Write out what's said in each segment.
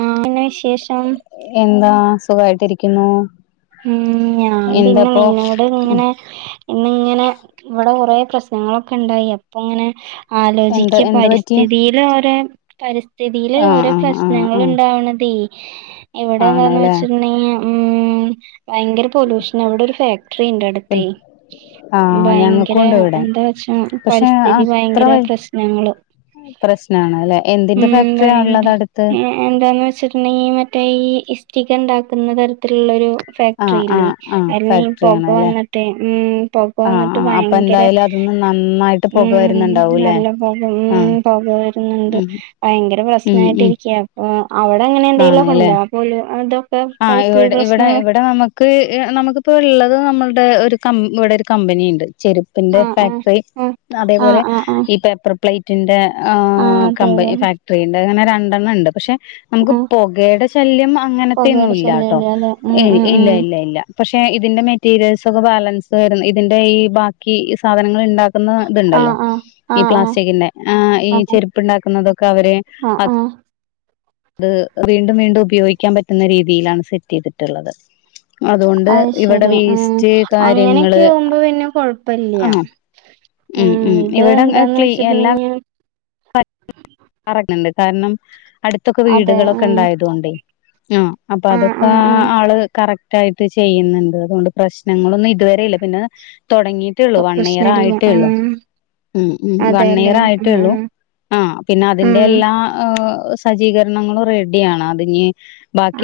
ആഹ് പിന്നെ വിശേഷം എന്താ സുഖായിട്ടിരിക്കുന്നു ഉം ഞാൻ പിന്നെ എന്താപ്പൊ നിന്നോട് ഇങ്ങനെ ഇന്നിങ്ങനെ ഇവിടെ കൊറെ പ്രശ്നങ്ങളൊക്കെ ഉണ്ടായി അപ്പൊ ഇങ്ങനെ എന്താ ആലോചിക്ക എന്താ പറ്റിയെ പരിസ്ഥിതിയിൽ ഓരോ പരിസ്ഥിതിൽ ആഹ് ഓരോ ആഹ് പ്രശ്നങ്ങൾ ആഹ് ആഹ് ഉണ്ടാവണതെ ഇവിടെ എന്താന്ന് ആണല്ലേ വെച്ചിട്ടണ്ടെങ്കിൽ ഭയങ്കര പൊലൂഷന ഇവിടെ ഒരു ഫാക്ടറി ഉണ്ട് അടുത്തെ ആഹ് ഭയങ്കര ഞങ്ങക്കുണ്ട് ഇവിടെ എന്താ വച്ചാ പക്ഷെ പരിസ്ഥിതി ഭയങ്കര പ്രശ്നങ്ങള് പ്രശ്നമാണ് അല്ലെ എന്തിന്റെ ഉം ഫാക്ടറിയ ഭയങ്കര ഉള്ളത് അടുത്ത് എന്താന്ന് വെച്ചിട്ടുണ്ടെങ്കിൽ മറ്റേ ഈ ഇസ്റ്റിക് ഉണ്ടാക്കുന്ന തരത്തിലുള്ളരു ആഹ് ഫാക്ടറില്ലേ ആഹ് ആഹ് അവിടന്ന് ഈ ഫാക്ടറി ആണ് അല്ലെ പൊകവന്നിട്ട് ഉ ആഹ് ന്നിട്ട് ആഹ് അപ്പൊ ഭയങ്കര എന്തായാലും അതിന്ന് നന്നായിട്ട് ഉ പുക വരുന്നുണ്ടാവൂല്ലേ നല്ല പൊക ആഹ് ഉം ഉം ഭയങ്കര ഉം ഉം പ്രശ്നായിട്ടിരിക്ക അപ്പൊ അവിടെ അങ്ങനെ എന്തെങ്കിലും ഒ ആണല്ലേ കൊണ്ടോ [unintelligible] അതോ ആഹ് ഇവിടെ ഇവിടെ ഇവിടെ നമ്മ ക്ക് നമക്ക് നമുക്കിപ്പോ ഉള്ളത് നമ്മളുടെ ഒരു ക ഇവിടെ ഒരു കമ്പനിയുണ്ട് ചെരു പിന്റെ ആഹ് ആഹ് ഫാക്ടറി അതേപോലെ ആഹ് ആഹ് ആഹ് ആഹ് ഈ പേപ്പർ പ്ലേറ്റിന്റെ ആഹ് അതെ അതെ കമ്പനി ഫാക്ടറി ഉണ്ട് അങ്ങനെ രണ്ടെണ്ണം ഉണ്ട് പക്ഷെ നമുക്ക് ആഹ് പൊ കേടെ ശല്യം അങ്ങനത്തെന്നും പൊകയുടെ ഇല്ലട്ടോ ശല്യല്ലേ അല്ലെ ഉം ഉം ഇല്ല ഉം ഇല്ല ഇല്ല പക്ഷെ ഇതിന്റെ മെറ്റീരിയൽസ് ഒക്കെ ബാലൻസ് ആയിരുന്നു ഇതിന്റെ ഈ ബാക്കി സാധനങ്ങൾ ഉണ്ടാ ക്കുന്ന ആഹ് ഇതുണ്ടല്ലോ ആഹ് ഈ ആഹ് ആഹ് പ്ലാസ്റ്റിക്കിന്റെ ആ ഈ ആഹ് ചെരുപ്പുണ്ടാക്കുന്നതൊക്കെ അവര് ആഹ് ആഹ് അത് വീണ്ടും വീണ്ടും ഉപയോഗിക്കാൻ പറ്റുന്ന രീതിയിലാണ് സെറ്റ് ചെയ്തിട്ടുള്ളത് അതുകൊണ്ട് അത് ഇവിടെ ശരി ഉം വേസ്റ്റ് അങ്ങനെയൊക്കെ കാര്യങ്ങള് ആവുമ്പോ പിന്നെ കൊഴപ്പില്ലയാ ആഹ് ഉം ഇത് എന്താന്ന് വെച്ചിട്ടുണ്ടെങ്കിൽ പറയണ്ട് കാരണം അടുത്തൊക്കെ അതെ വീടുകളൊക്കെ ഉം ഉണ്ടായതുകൊണ്ടേ ആഹ് അപ്പൊ ആഹ് അതൊക്കെ ആഹ് ആഹ് ആആള് കറക്റ്റ് റ്റായിട്ട് ചെയ്യുന്ന്ണ്ട് അതോണ്ട് പ്രശ്നങ്ങളൊന്നും ഇത് വരെ ഇല്ല പിന്നെ താെടങ്ങീ ട്ടൊള്ളൂ വൺ ഇയർ പ്രശ്നല്ല ആയിട്ടേ ഒള്ളൂ ആഹ് ഉം ഉം വൺ അതെല്ലേ ഇയർ ആയിട്ടേ ഉള്ളൂ ആഹ് ആഹ് പിന്നെ അതിന്റെ ആഹ് എല്ലാ ഏ് സജ്ജീകരണങ്ങളും റെഡിയാണ് അത്ഇന്നീ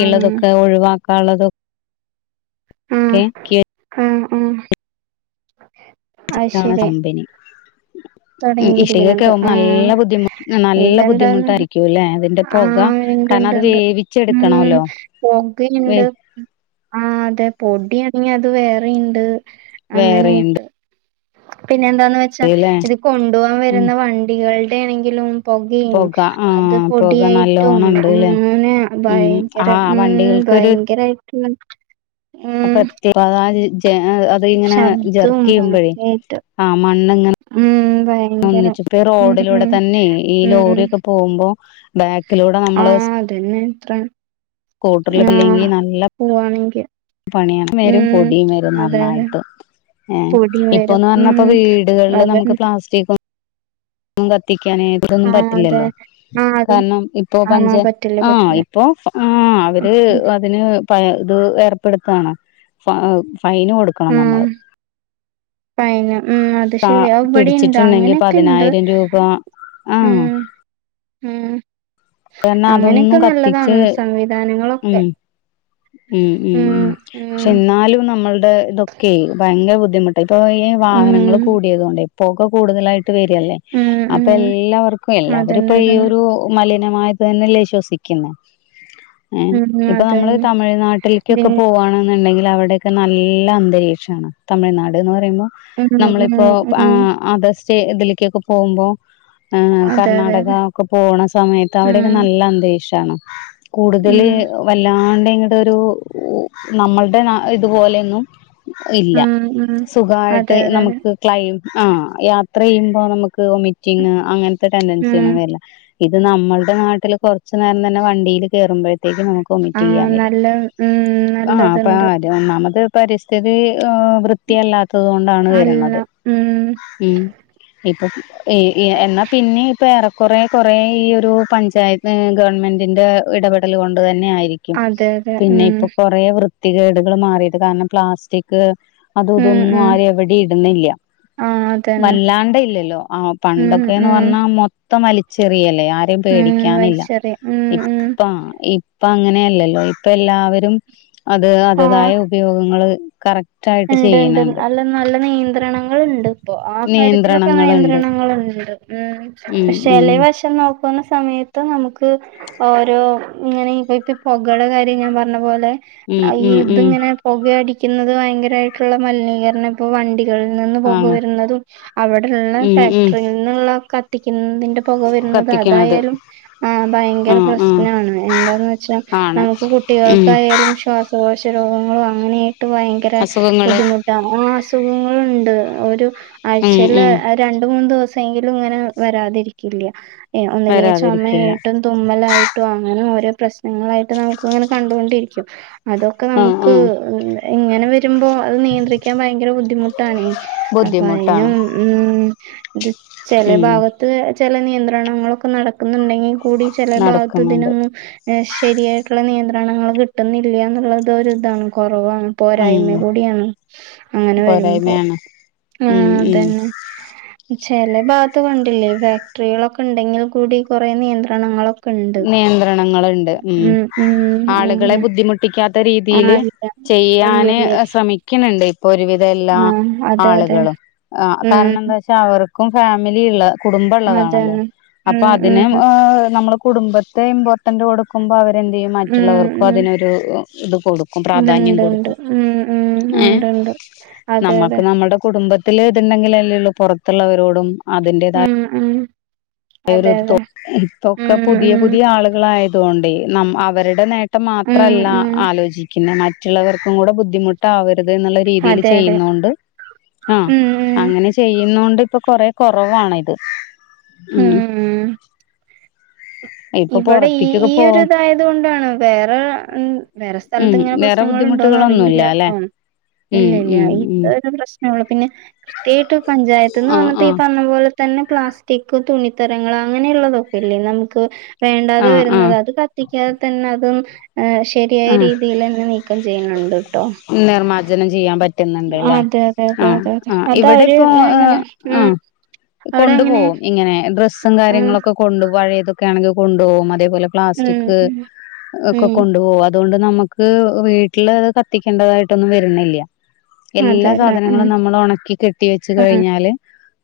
ആഹ് ഒഴിവാക്കാനള്ളതും ക്കെ ക്കെ ഉം ഉം ട്ത്താണ് കമ്പനി ഇ ഇഷ്ടികക്കെ തൊടങ്ങിയിരിക്കുന്നത് ആവുമ്പോ ആഹ് നല്ല ബുദ്ധിമു നല്ല ഇതെന്താന്ന് ബുദ്ധിമുട്ടായിരിക്കുംല്ലേ അതിന്റെ പൊക ആഹ് കാരണം അത് ഇണ്ട്ണ്ട്ണ്ട് ഉം വേവിച്ചെടുക്കണോല്ലോ വേ പൊകയ്ണ്ട് ആഹ് അതെ പൊടിയാണെങ്കി അത് വേറെയുണ്ട് വേറെണ്ട് അങ്ങനേയിട്ട് പിന്നെ എന്താന്ന് വെച്ചാ ല്ലേ ഇത് കൊണ്ടുപോവാൻ ഉം വരുന്ന വണ്ടികൾടെ ആണെങ്കിലും പൊകിം പൊക ആ അത് പൊക പൊടിയായിട്ടും നല്ലോണം ഉണ്ട്ല്ലേ അങ്ങനെ ഭയ ഉം ആ ഭയങ്കര ഉം വണ്ടികൾക്കൊരു ഭയങ്കരായിട്ട്ള്ള അപത്യേ അ അതാ [unintelligible] ഇങ്ങനെ ജെർക്കെയ്യുമ്പോഴേ യ്ട്ട് ഉം ഭയ ഒന്നിച്ചപ്പോ ഈ റോഡിലൂടെ തന്നെ ഈ ഉം ലോറി ഒക്കെ പോ പോവുമ്പോ ബാക്കിലൂടെ നമ്മള് ആഹ് അതന്നെ ഇത്ര സ്കൂട്ടർല് പില്ലെങ്കി ആഹ് നല്ല പോവാണെങ്കി പണിയാണ് വരും ഉം പൊടിം വെരും അതെ അതെ നന്നായിട്ട് ഏഹ് പൊടിയും വരും ഇപ്പൊന്ന് ഉം അർഞ്ഞാപ്പ വീട്കൾല് അതെ നമുക്ക് പ്ലാസ്റ്റിക്കും കത്തിക്കായിട്ടൊന്നും ആഹ് അതെ പറ്റില്ലല്ലോ ആഹ് അതും കാരണം ഇപ്പൊ പഞ്ച ആഹ് പറ്റില്ല ആഹ് പറ്റില്ല ഇപ്പൊ ആഹ് അവര് അതിന് പ്പ ഇത് ഏർപ്പെടുത്താണ് പ്പഅഹ് ഫൈനൊടുക്കണം ആഹ് നമ്മള് ഫൈന് ഉം അത് ത്ശെര്യാ അഅ് ഇവടിംണ്ട് പിടിച്ചിട്ടുണ്ടെങ്കി അങ്ങനെയൊക്കെണ്ട് പതിനായിരം രൂപ ആഹ് ഉം ഉം കാരണം അതൊന്നും അങ്ങനെയെക്കെ കത്തിച്ച് നല്ലതാണ് ഉം സംവിധാനങ്ങളൊക്കെ ഉം ഉം ഉ ശെന്നാലും നമ്മൾടെ ഇതൊക്കെയ് ഭയങ്കര ബുദ്ധിമു ട്ട് ഇപ്പൊ ഈ വാഹനങ്ങള് ഉം കൂടിയതോണ്ടെ പൊക കൂടുതലായിട്ട് വര്യല്ലേ ഉം അപ്പൊ ഉം എല്ലാവർക്കും എല്ലാവരും അതന്നെ ഇപ്പൊ അതന്നെ ഈയൊരു മലിനമായ തെന്നല്ലേ ശ്വസിക്കുന്ന് ഏഹ് ഉം ഇപ്പനമ്മള് അതന്നെ തമിഴ്നാട്ടിൽക്കൊക്കെ പിൻ പോവാണ്ന്ന്ണ്ടെങ്കില് അവ്ടെ ക്കെ നല്ല അന്തരീക്ഷാണ് തമിഴ്നാട്ന്ന് പറയുമ്പോ ഉം ഉം നമ്മളിപ്പോ ഉം ആഹ് അതസ് ചെ ഇതിൽക്കൊക്കെ പോവുമ്പോ ഏഹ് അതെ അതെ അതെ കർണാടകക്കെ പോണ സമയത്ത് ഉം അവിടെക്കെ നല്ല അന്തരീഷാണ് ഉം കൂടുതല് വല്ലാണ്ടിങ്ങട് ഒരു നമ്മൾടെ ഇത്പോലെയൊന്നും ഇല്ല ഉം ഉം സുഖായിട്ട് അതെ അതെ അതെ നമുക്ക് ക്ലൈം ആഹ് യാത്രയ്യുമ്പോ നമുക്ക് വോമിറ്റിങ് അങ്ങൻത്തെ ഉം ടെൻഡൻസൊന്നും വരില്ല ഇത് നമ്മൾടെ നാട്ടില് കെർച്ചു നേരംതന്നെ വണ്ടീല് കേറുമ്പഴത്തേക്കും നമുക്ക് ആഹ് ഒമിറ്റെയ്യാൻ വരും നല്ല ഉം ആഹ് പര നല്ലതുണ്ട് ഒന്നാമത് പരിസ്ഥിതി വ് വൃ ത്തിയല്ലാത്തത് കൊണ്ടാണ് അല്ല വെര്ണത് ഉം ഉം ഇപ്പം എയ് എ എന്നാ പിന്നീം ഇപ്പ ഏറെക്കുറെ കൊറെ ഈ ഒരു പഞ്ചായത്ത് ഗവൺമെന്റിന്റെ ഇടപെട പെടല് കൊണ്ട് തന്നെയായിരി അതെ അതെ പിന്നെ ഉം ഇപ്പൊ കൊറേ വൃത്തികേട്കള് മാറിയത് കാരണം പ്ലാസ്റ്റിക് അതു ഉം ഇതൊന്നും ഉം ആരും എവിടീം ഇടുന്നില്ല. ആഹ് അതന്നെ വല്ലാണ്ടെ ഇല്ലല്ലോ. ആ ഉം പണ്ടൊക്കെന്ന് ഉം പറ്ഞ്ഞാ മൊത്തം വലിച്ചെറിയല്ലെ ആരെ രെയും ഉം പേടിക്കാനില്ല. വലിച്ചെറിയും ഉം ഇപ്പം ഉം ഇപ്പ ഇപ്പങ്ങനെ അല്ലല്ലൊ. ഇപ്പ എല്ലാവരും അത് അത് ആഹ് തായ ഉപയോഗങ്ങള്കറക്റ്റ് ഇണ്ട്. ഇണ്ട്. അല്ല നല്ല നിയന്ത്രണങ്ങള്ണ്ട് ഇപ്പൊ. ആ കാര്യത്തിലൊക്കെ നിയന്ത്രണങ്ങളുണ്ട് നിയന്ത്രണങ്ങള്ണ്ട്. ഉം ഉം പശെ ഉം ചെലേവശം നോക്കു കുന്ന സമയത്ത് നമുക്ക് ഓരോ ഇങ്ങനെ ഇപ്പ പൊകടെ കാര്യം ഞാൻ പറഞ്ഞപോലെ. ഉം അ ഈ ഉം ഉം ഇതിങ്ങനെ പൊക അടിക്കുന്നത് വയങ്കരമായിട്ടുള്ള മലിനീകരണ ഇപ്പൊ വണ്ടി കൾ നിന്ന് പൊക ആണ് വെരുന്നതും അവിടെ ഇള്ള ഉം ഉം ഫാക്ടറി നിന്നുള്ള കത്തിക്കുന്നതിൻ്റെ പൊക വരുന്നത് കത്തിക്കണത് അതായാലും. ആഹ് ആഹ് ആഹ് ഭയങ്കരപ്രശ്നാണ്. എന്താന്ന് വെച്ചാ ആണ് നമുക്ക് ഉം കുട്ടികൾക്കായാലും ശ്വാസ കോശ രോഗങ്ങളും അങ്ങനെയായിട്ട് ഭയങ്കര അസുഖങ്ങള് ബുദ്ധിമു ട്ടാണ് ആഹ് അസുഖങ്ങള്ണ്ട് ഒരു ഉം ആഴ്‌ചേല്. ഉം രണ്ടുമൂന്ന് ദിവസെങ്കിലും ഇങ്ങനെ വരാതിരിക്കില്ല. ഒന്നില്ലെങ്കിൽ വരാതിരിക്കില്ല ചൊമയായിട്ടും. തുമ്മലായിട്ടൊ അങ്ങനെ ഓരോ പ്രശ്നങ്ങളായിട്ട് നമുക്കിങ്ങനെ കണ്ടുകൊണ്ടിരിക്കും. അതൊക്കെ ആഹ് നമുക്ക് ആഹ് ഇങ്ങനെ വെ രുമ്പോ അഹ് നിയന്ത്രിക്കാൻ ഭയങ്കര ബുദ്ധിമുട്ടാണെ. അപ്പൊ അയിന ബുദ്ധിമുട്ടാണ് ഉം ഇത് ഉം ചെലഭാഗത്ത് ചെല നിയന്ത്രണങ്ങളൊക്കെ നടക്കുന്നുണ്ടെങ്കി ൽ കൂടി ചെല നടക്കുന്നുണ്ട് ഭാത്തിതിനൊന്നും. ശെരിയായിട്ടുള്ള നിയന്ത്രണങ്ങള് കിട്ടുന്നില്ല എന്നുള്ളത് ഇതാണ്. കൊറവാണ് പോരായ്മ ഉം കൂടിയാണ്. അങ്ങനെ വരുമ്പോ പോരായ്മയാണ് ഉം ആഹ് ഉം അതന്നെ. ചെലഭാത്ത് കണ്ടില്ലെ. ഫാക്ടറികളൊക്കെ ഇണ്ടെങ്കിൽ കൂടി കൊറേ നിയന്ത്രണങ്ങളൊ നിയന്ത്രണങ്ങള്ണ്ട് ഉം അങ്ങനെ ആളുകളെബുദ്ധിമുട്ട് ട്ടിക്കാത്ത രീതിയില് ആഹ് ഇല്ല ഇല്ല ചെയ്യാന് ഇല്ല ശ്രമിക്കിണ് ഇണ്ട്. ഒരു വിധഎല്ലാ ആഹ് അതെ അതെ ആള്കളും. ആഹ് ഉം കാരണന്താച്ച അവർക്കും ഫാമിലി ഇള്ള കുടുംബം ഇള്ളതാണല്ലോ. അതന്നെ അപ്പൊ ഉം അതിന് ഉം എഹ് നമ്മള് കുടുംബത്തെ ഇംപോ ട്ടന്റ് കൊടുക്കുമ്പോ അവരെന്ത് ചെയ്യും. മറ്റുള്ളവർക്കും ഉം ഉം അതിനൊരു ഇത് കൊടുക്കും പ്രാധാന്യം ഇത്ണ്ട് ഇണ്ട് കൊടുക്കും. ഉം ഉം ഏഹ് ഉണ്ട് ഉണ്ട് അതെ അതെ നമ്മുക്ക് നമ്മുടെ കുടുംബത്തി ത്തില് ഇതുണ്ടെങ്കിലല്ലേ ഒള്ളു പൊറത്തുള്ളവരോടും അതിന്റതായ ഉം ഉം അതെ അതെ ഉം ഇതൊക്കെ പുതിയ ഉം പുതിയ ആളുകളൾആയതുകൊണ്ടെ അവരുടെ നേട്ട ട്ടം മാത്ര ഉം അല്ല ഉം ആലോചിക്ക്ണത്. മറ്റുള്ളവർക്കും കൂടെ ബുദ്ധിമുട്ടാവരുത് എന്നുള്ള രീതീല് അതെ അതെ ചെയ്യുന്നോണ്ട് ആ ഉം ഉം അങ്ങനെ ചെയ്യുന്നോണ്ട് ഇപ്പൊ കൊറെ കൊറവാണ് ഇത്. ഉം ഇപ്പൊ ഇവിടെ ഈ പൊറത്തേക്കൊക്കെ ഈ ഒരു പോവും ഇതായത് കൊണ്ടാണ്. വേറെ വേറെ സ്ഥലത്ത് ഇങ്ങനെ റെ പ്രശ്നങ്ങൾ ഉണ്ടോന്ന് അറിയില്ല ബുദ്ധിമുട്ടുകളൊന്നുല്ലലെ? ട്ടോ ഉം ഉംഉം നമ്മൾ പിന്നെ [unintelligible] കൃത്യമായിട്ട് പഞ്ചായത്ത് നിന്ന് ആഹ് പറഞ്ഞിട്ട് ഈ ആഹ് പറഞ്ഞ പോലെ തന്നെ പ്ലാസ്റ്റിക് തുണിത്തരങ്ങൾ അങ്ങനെയുള്ളതൊക്കെ ഇല്ലെ നമുക്ക് വേണ്ടാതെ ആഹ് വരുന്നത്. ആഹ് അത് കത്തിക്കാതെ തന്നെ അതും ശരിയായ ആഹ് രീതിയിലെന്നെ നീക്കം ചെയ്യ്ണ്ട്ട്ടോ. നിർമ്മാർജ്ജനം ചെയ്യാൻ പറ്റുന്നുണ്ട് ല്ലേ അതെ അതെ. അതെ. ആഹ് അതെ ആഹ് അത ഇവിടെ അവര്എങ്ങനെ ഉം. അവിടെ കൊണ്ടു അങ്ങനെ പോകും. ഇങ്ങനെ ഡ്രസ്സും ആഹ് കാര്യങ്ങളൊക്കെ കൊണ്ട് പഴേതൊക്കെ ആണെങ്കിൽ കൊണ്ടു പോകും. അതേപോലെ ഉം പ്ലാസ്റ്റിക് ഉം ഒക്കെ ഉം കൊണ്ടു പോവാ അതുകൊണ്ട് നമക്ക് വീട്ടില് അത് കത്തിക്കെണ്ടതായിട്ടൊന്നും വരുന്നില്ല. എല്ലാ അതേല്ലേ. ആഹ് സാധനങ്ങളും നമ്മള് ഒണക്കി കെട്ടി വെച്ച് ആഹ് കഴിഞ്ഞാല്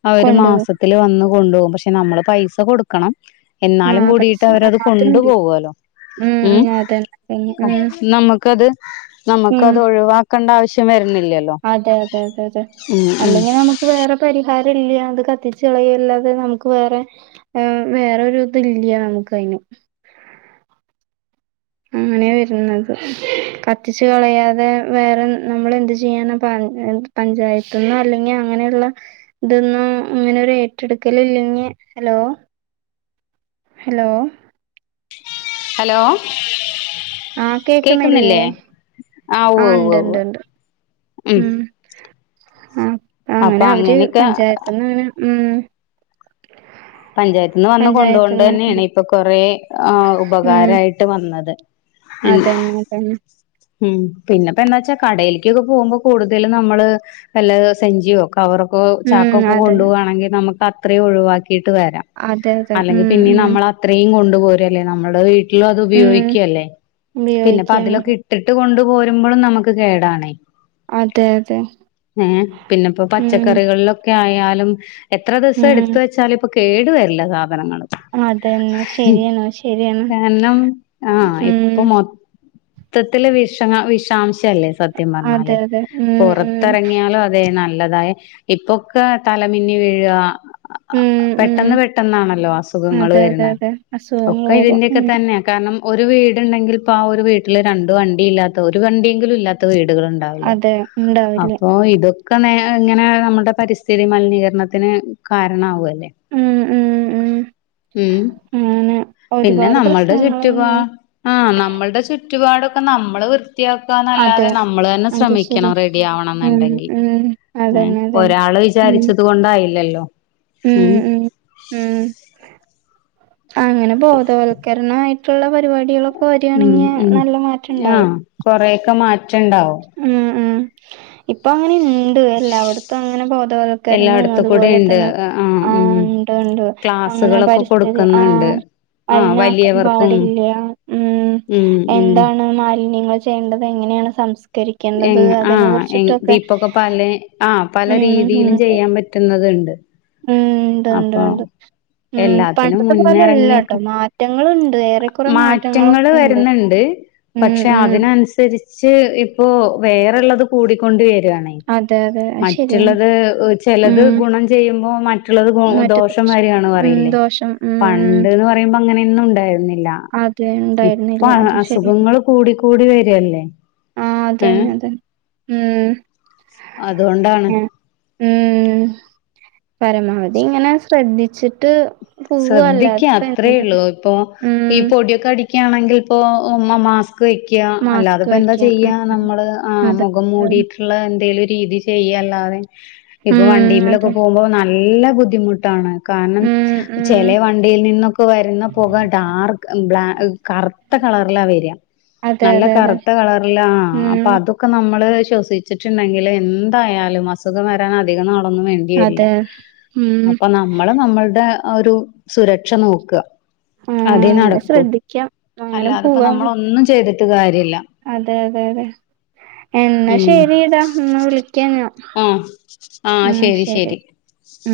അവര് കൊണ്ടോവും. മാസത്തി ത്തില്‌ വന്ന് കൊണ്ടുപോകും. പക്ഷെ നമ്മള് പൈസ കൊടുക്കണം. എന്നാലും ആഹ് പൈസ കൂടിയിട്ട് ആഹ് അവരത് കൊണ്ടു അതുണ്ട്. പോവോല്ലോ. ഉം അതന്നെ അതന്നെ. ഉം നമ്മക്കത് ഉം നമ്മക്കത് ഒഴിവാക്കണ്ട ആവശ്യം വര്ന്നില്ല. അതെ അതെ അതെ അതെ ഉം അല്ലെങ്കി നമുക്ക് വേറെ പരിഹാരം ഇല്ല. ഇത് കത്തിച്ച് കളയല്ലാതെ നമുക്ക് വേറെ വേ വേറൊരു ഇത് ഇല്യാ നമുക്ക് അയിനും ഉ അങ്ങനെ വരുന്നത്. കത്തിച്ച് കളയാതെ വേറെ നമ്മള് എന്ത് ചെയ്യാന പറ എന്ത്- പഞ്ചായത്ത് നിന്നോ അല്ലെങ്കി അങ്ങനെയുള്ള ഇതിന്നോ ഇങ്ങനെ ഒരു ഏറ്റെടുക്കല് ഇല്ലെങ്കി ഹലോ ഹലോ ഹലോ ആഹ് കേക്കുന്നില്ലേ? ആ ഉവ്വ് ആഹ് ഇണ്ട് ഉവ്വ് ഇണ്ട് ഉവ്വ് ഇണ്ട് ഉം. ആ അ അപ്പൊ അങ്ങനെ അവര് അങ്ങനെയൊക്കെ പഞ്ചായത്ത്ന്ന് ഇങ്ങനെ ഉം പഞ്ചായത്ത്ന്ന് വന്ന് കൊണ്ട് പഞ്ചായത്ത്ന്ന് പോകണ്ടതന്നേണ് ഇപ്പൊ കൊറേ ഉം ആഉപകാരായിട്ട് വന്നത്. ഉം അതന്നെ അതന്നെ ഉം പിന്നെപ്പോ എന്നാച്ചാ കടേല്ക്ക് ഒക്കെപോകുമ്പോ കൂടുതലും നമ്മള് വല്ല സഞ്ചിയോ കവറൊക്കൊ ഉം ചാക്കൊക്കൊ അതെ കൊണ്ടുപോവാണെങ്കി നമക്ക് അത്രയും ഒഴിവാക്കിയിട്ട് വരാം. അതെ അതെ അല്ലെങ്കി ഉം പിന്നേം ഉം നമ്മളത്രയും കൊണ്ടുപോര് അല്ലേ. നമ്മടെ വീട്ട ങ്കിലും അത് ഉം ഉപയോഗിക്കയല്ലേ പിന്നെപ്പോ ഉപയോഗിക്കാണ് അതിലൊക്കെ ഇട്ടിട്ട് കൊണ്ട് പോരുമ്പളും നമക്ക് കേടാണേയ്. അതെ അതെ ഹേ പിന്നെപ്പോ ഉം പച്ചക്കറികളിലൊ- ക്കെ ആയാലും എത്ര ദിവസം ഉം എടുത്ത് വച്ചാലും ഇപ്പൊ കേടു വരില്ല സാധ സാധനങ്ങള് അതന്നെ മ് ശരിയാണ് ശരിയാണ് കാരണം ആ ഉം ഇപ്പൊ മൊ മൊത്തത്തില് വിഷമാ വിഷാംശ റ്റല്ലേ സത്യം അതെ പറഞ്ഞാല്. അതെ ഉം ഉം പുറത്തെറങ്ങിയാലും അതെ നല്ലതായ ഇപ്പൊക്കെ തലമിന്നി വീഴാ ഉം ഉം പെട്ടെന്ന് പെട്ടെന്നാണല്ലോ അസുഖങ്ങള് അതെ അതെ വരണെ. അതെ അസുഖങ്ങൾ ഒക്കെ വരും ഇതിന്റെയൊക്കെ ഉം തന്നെ കാരണം ഒരു വീട്ണ്ടെങ്കിൽ ഇപ്പോ ആ ഒരു വീട്ടില് രണ്ടു വണ്ടി ഇല്ലാത്ത ഒരു വണ്ടിയെങ്കിലും ഇല്ലാത്ത വീടുകളു ണ്ടാവില്ല. അതെ ഉണ്ടാവില്ല അപ്പോ ഇതൊ ഒക്കെ ഇങ്ങനെ നമ്മുടെ പരിസ്ഥിതി മലിനീകരണത്തിന് കാരണ ആവു അല്ലേ? [unintelligible] ഉം ഉം ഉം ഉം അങ്ങനെ പിന്നെ ഒരുപാട് നമ്മൾടെ പ്രശ്നങ്ങൾ ചുറ്റുപാ തന്നെയാണ് ആഹ് നമ്മൾടെ ചുറ്റുപാടൊക്കെ നമ്മള് വൃ ത്തിയാക്കാന്നല്ലാതെ അതെ നമ്മള്തന്നെ അത് ശരിയാ ശ്രമിക്കണം റെഡി ഉം ആവണെന്നുണ്ടെങ്കി ഉം ഏഹ് അതന്നെ അതന്നെ ഒരാള് ഇ ഉം വിചാരിച്ചത് കൊണ്ടായില്ലല്ലോ ഉം ഉം ഉം അങ്ങനെ ബോധവൽ ക്കരണായിട്ടുള്ള പരിപാടികളൊക്കെ വര്യാണെങ്കി നല്ല മാറ്റം ഉണ്ടാവും കൊറേയൊക്കെ മാറ്റണ്ടാവും ഉം ഉം ഇപ്പൊ അങ്ങനെ ഇ ഉണ്ട് എല്ലാവിടത്തും അങ്ങനെ ബോധവൽക്കരണോം എല്ലായിടത്തു കൂടെ അതുപോലെ ഇണ്ട് തന്നെ ആഹ് ഉം ഉണ്ട് ഉണ്ട് അങ്ങനെ ക്ലാസ്സുകളൊക്കെ പരിസ്ഥിതി കൊടുക്കുന്നുണ്ട് ആഹ് ആഹ് മലിനാക്കാൻ വലിയവർക്കും പാടില്ല്യ ഉം എന്താണ് മാലിന്യങ്ങള് ചെയ്യണ്ടത് എങ്ങനെയാണ് സംസ്കരി എങ്ങ ആഹ് എങ്ങ ഇപ്പൊക്കെ പല ആഹ് പല ഉം ഉം രീതിയിലും ഉണ്ട് ചെയ്യാൻ പ റ്റുന്നത്ണ്ട് ഉം ഉണ്ട് ഉണ്ട് ഉണ്ട് ഉം എല്ലാത്തിനും പണ്ടത്തെ മുന്നിറങ്ങിയൊക്കെ പോലെയല്ലാട്ടോ മാ റ്റങ്ങളുണ്ട് ഏറെ കുറെ മാറ്റങ്ങളൊക്കെ ഉണ്ട് ഉണ്ട് ഉം പക്ഷെ ഉം അതിനനുസരിച്ച് ഇപ്പോ വേറൊളളത് കൂടിക്കൊണ്ട് രിക്കണേ അതെ അതെ അത് ശരിയാണ് മറ്റുള്ളത് ചെലത് ഉം ഗുണം ചെയ്യുമ്പോ മ റ്റുളളത് ഗൊ മറ്റേ ദോഷം വരാണ് ഉം പറയില്ലേ ദോഷം ഉം ഉം പണ്ട്ന്ന് പറയുമ്പോ അങ്ങനെയൊന്നും ഉണ്ടായിരുന്നി ല്ല അത് ഇപ്പ ഉണ്ടായിരുന്നില്ല അ അത് ശരി അസുഖങ്ങള് കൂടി കൂടി വരുവല്ലേ ആഹ് അതെ അതെ ഉം അതുകൊണ്ടാണ് ഉം ഉം പരമാവധി ഇങ്ങനെ ശ്രദ്ധിച്ചിട്ട് പോവ ശ്രദ്ധിക്ക അല്ലാതെ ഇപ്പ എന്ത് അത്രേയിള്ളൂ ഇപ്പൊ ഈ ഉം പൊടിയൊക്കെ അടിക്ക്യാണെങ്കി ഇപ്പോ ഉം മാസ് ക് വെയ്ക്ക്യ അല്ലാതെ മാസ്ക് ഇപ്പോ എന്താ വെക്കാം ഉം ചെയ്യാ ഉം നമ്മള് ആ അതെ മുഖം മൂടിയി ട്ടൊളളത് എന്തേലും രീതി ചെയ്യല്ലാതെ ഇപ്പൊ ഉം വണ്ടീമ്മിലൊക്കെ അതെ പോവുമ്പോ ന ല്ല ബുദ്ധിമുട്ടാണ് കാരണം ഉം ചെല ഉം വണ്ടിയിൽ നിന്നൊക്കെ വരുന്ന പൊക ഡാർക്ക് ബ്ലാ മം കറുത്ത കളറിലാ വരിയ അതെ നല്ല അതെ അതെ കറുത്ത കളറിലാ അപ്പൊ ഉം അത് ക്കെ നമ്മള് ശ്വസിച്ചിട്ടുണ്ടെങ്കില് എന്തായാലും അസുഖം വരാൻ അധികം നാളൊന്നും വേ ണ്ടി വരില്ല അതെ ഉം അപ്പം നമ്മള് നമ്മള്ടെ ആ ഒരു സുരക്ഷ നോക്ക്വ ആഹ് അതേ അങ്ങനെ നടക്കൂ ശ്രദ്ധിക്കാം അങ്ങനെ അല്ലാതപ്പൊ പോവാ നമ്മളൊന്നും ചെയ്തിട്ട് കാര്യയില്ല അതെ അതെ അതെ എന്നാ ഉം ശരിടാ എന്നാ വിളിക്കാം ഞാൻ ആഹ് ആഹ് ഉം ശെരി ശരി ശെരി ഉം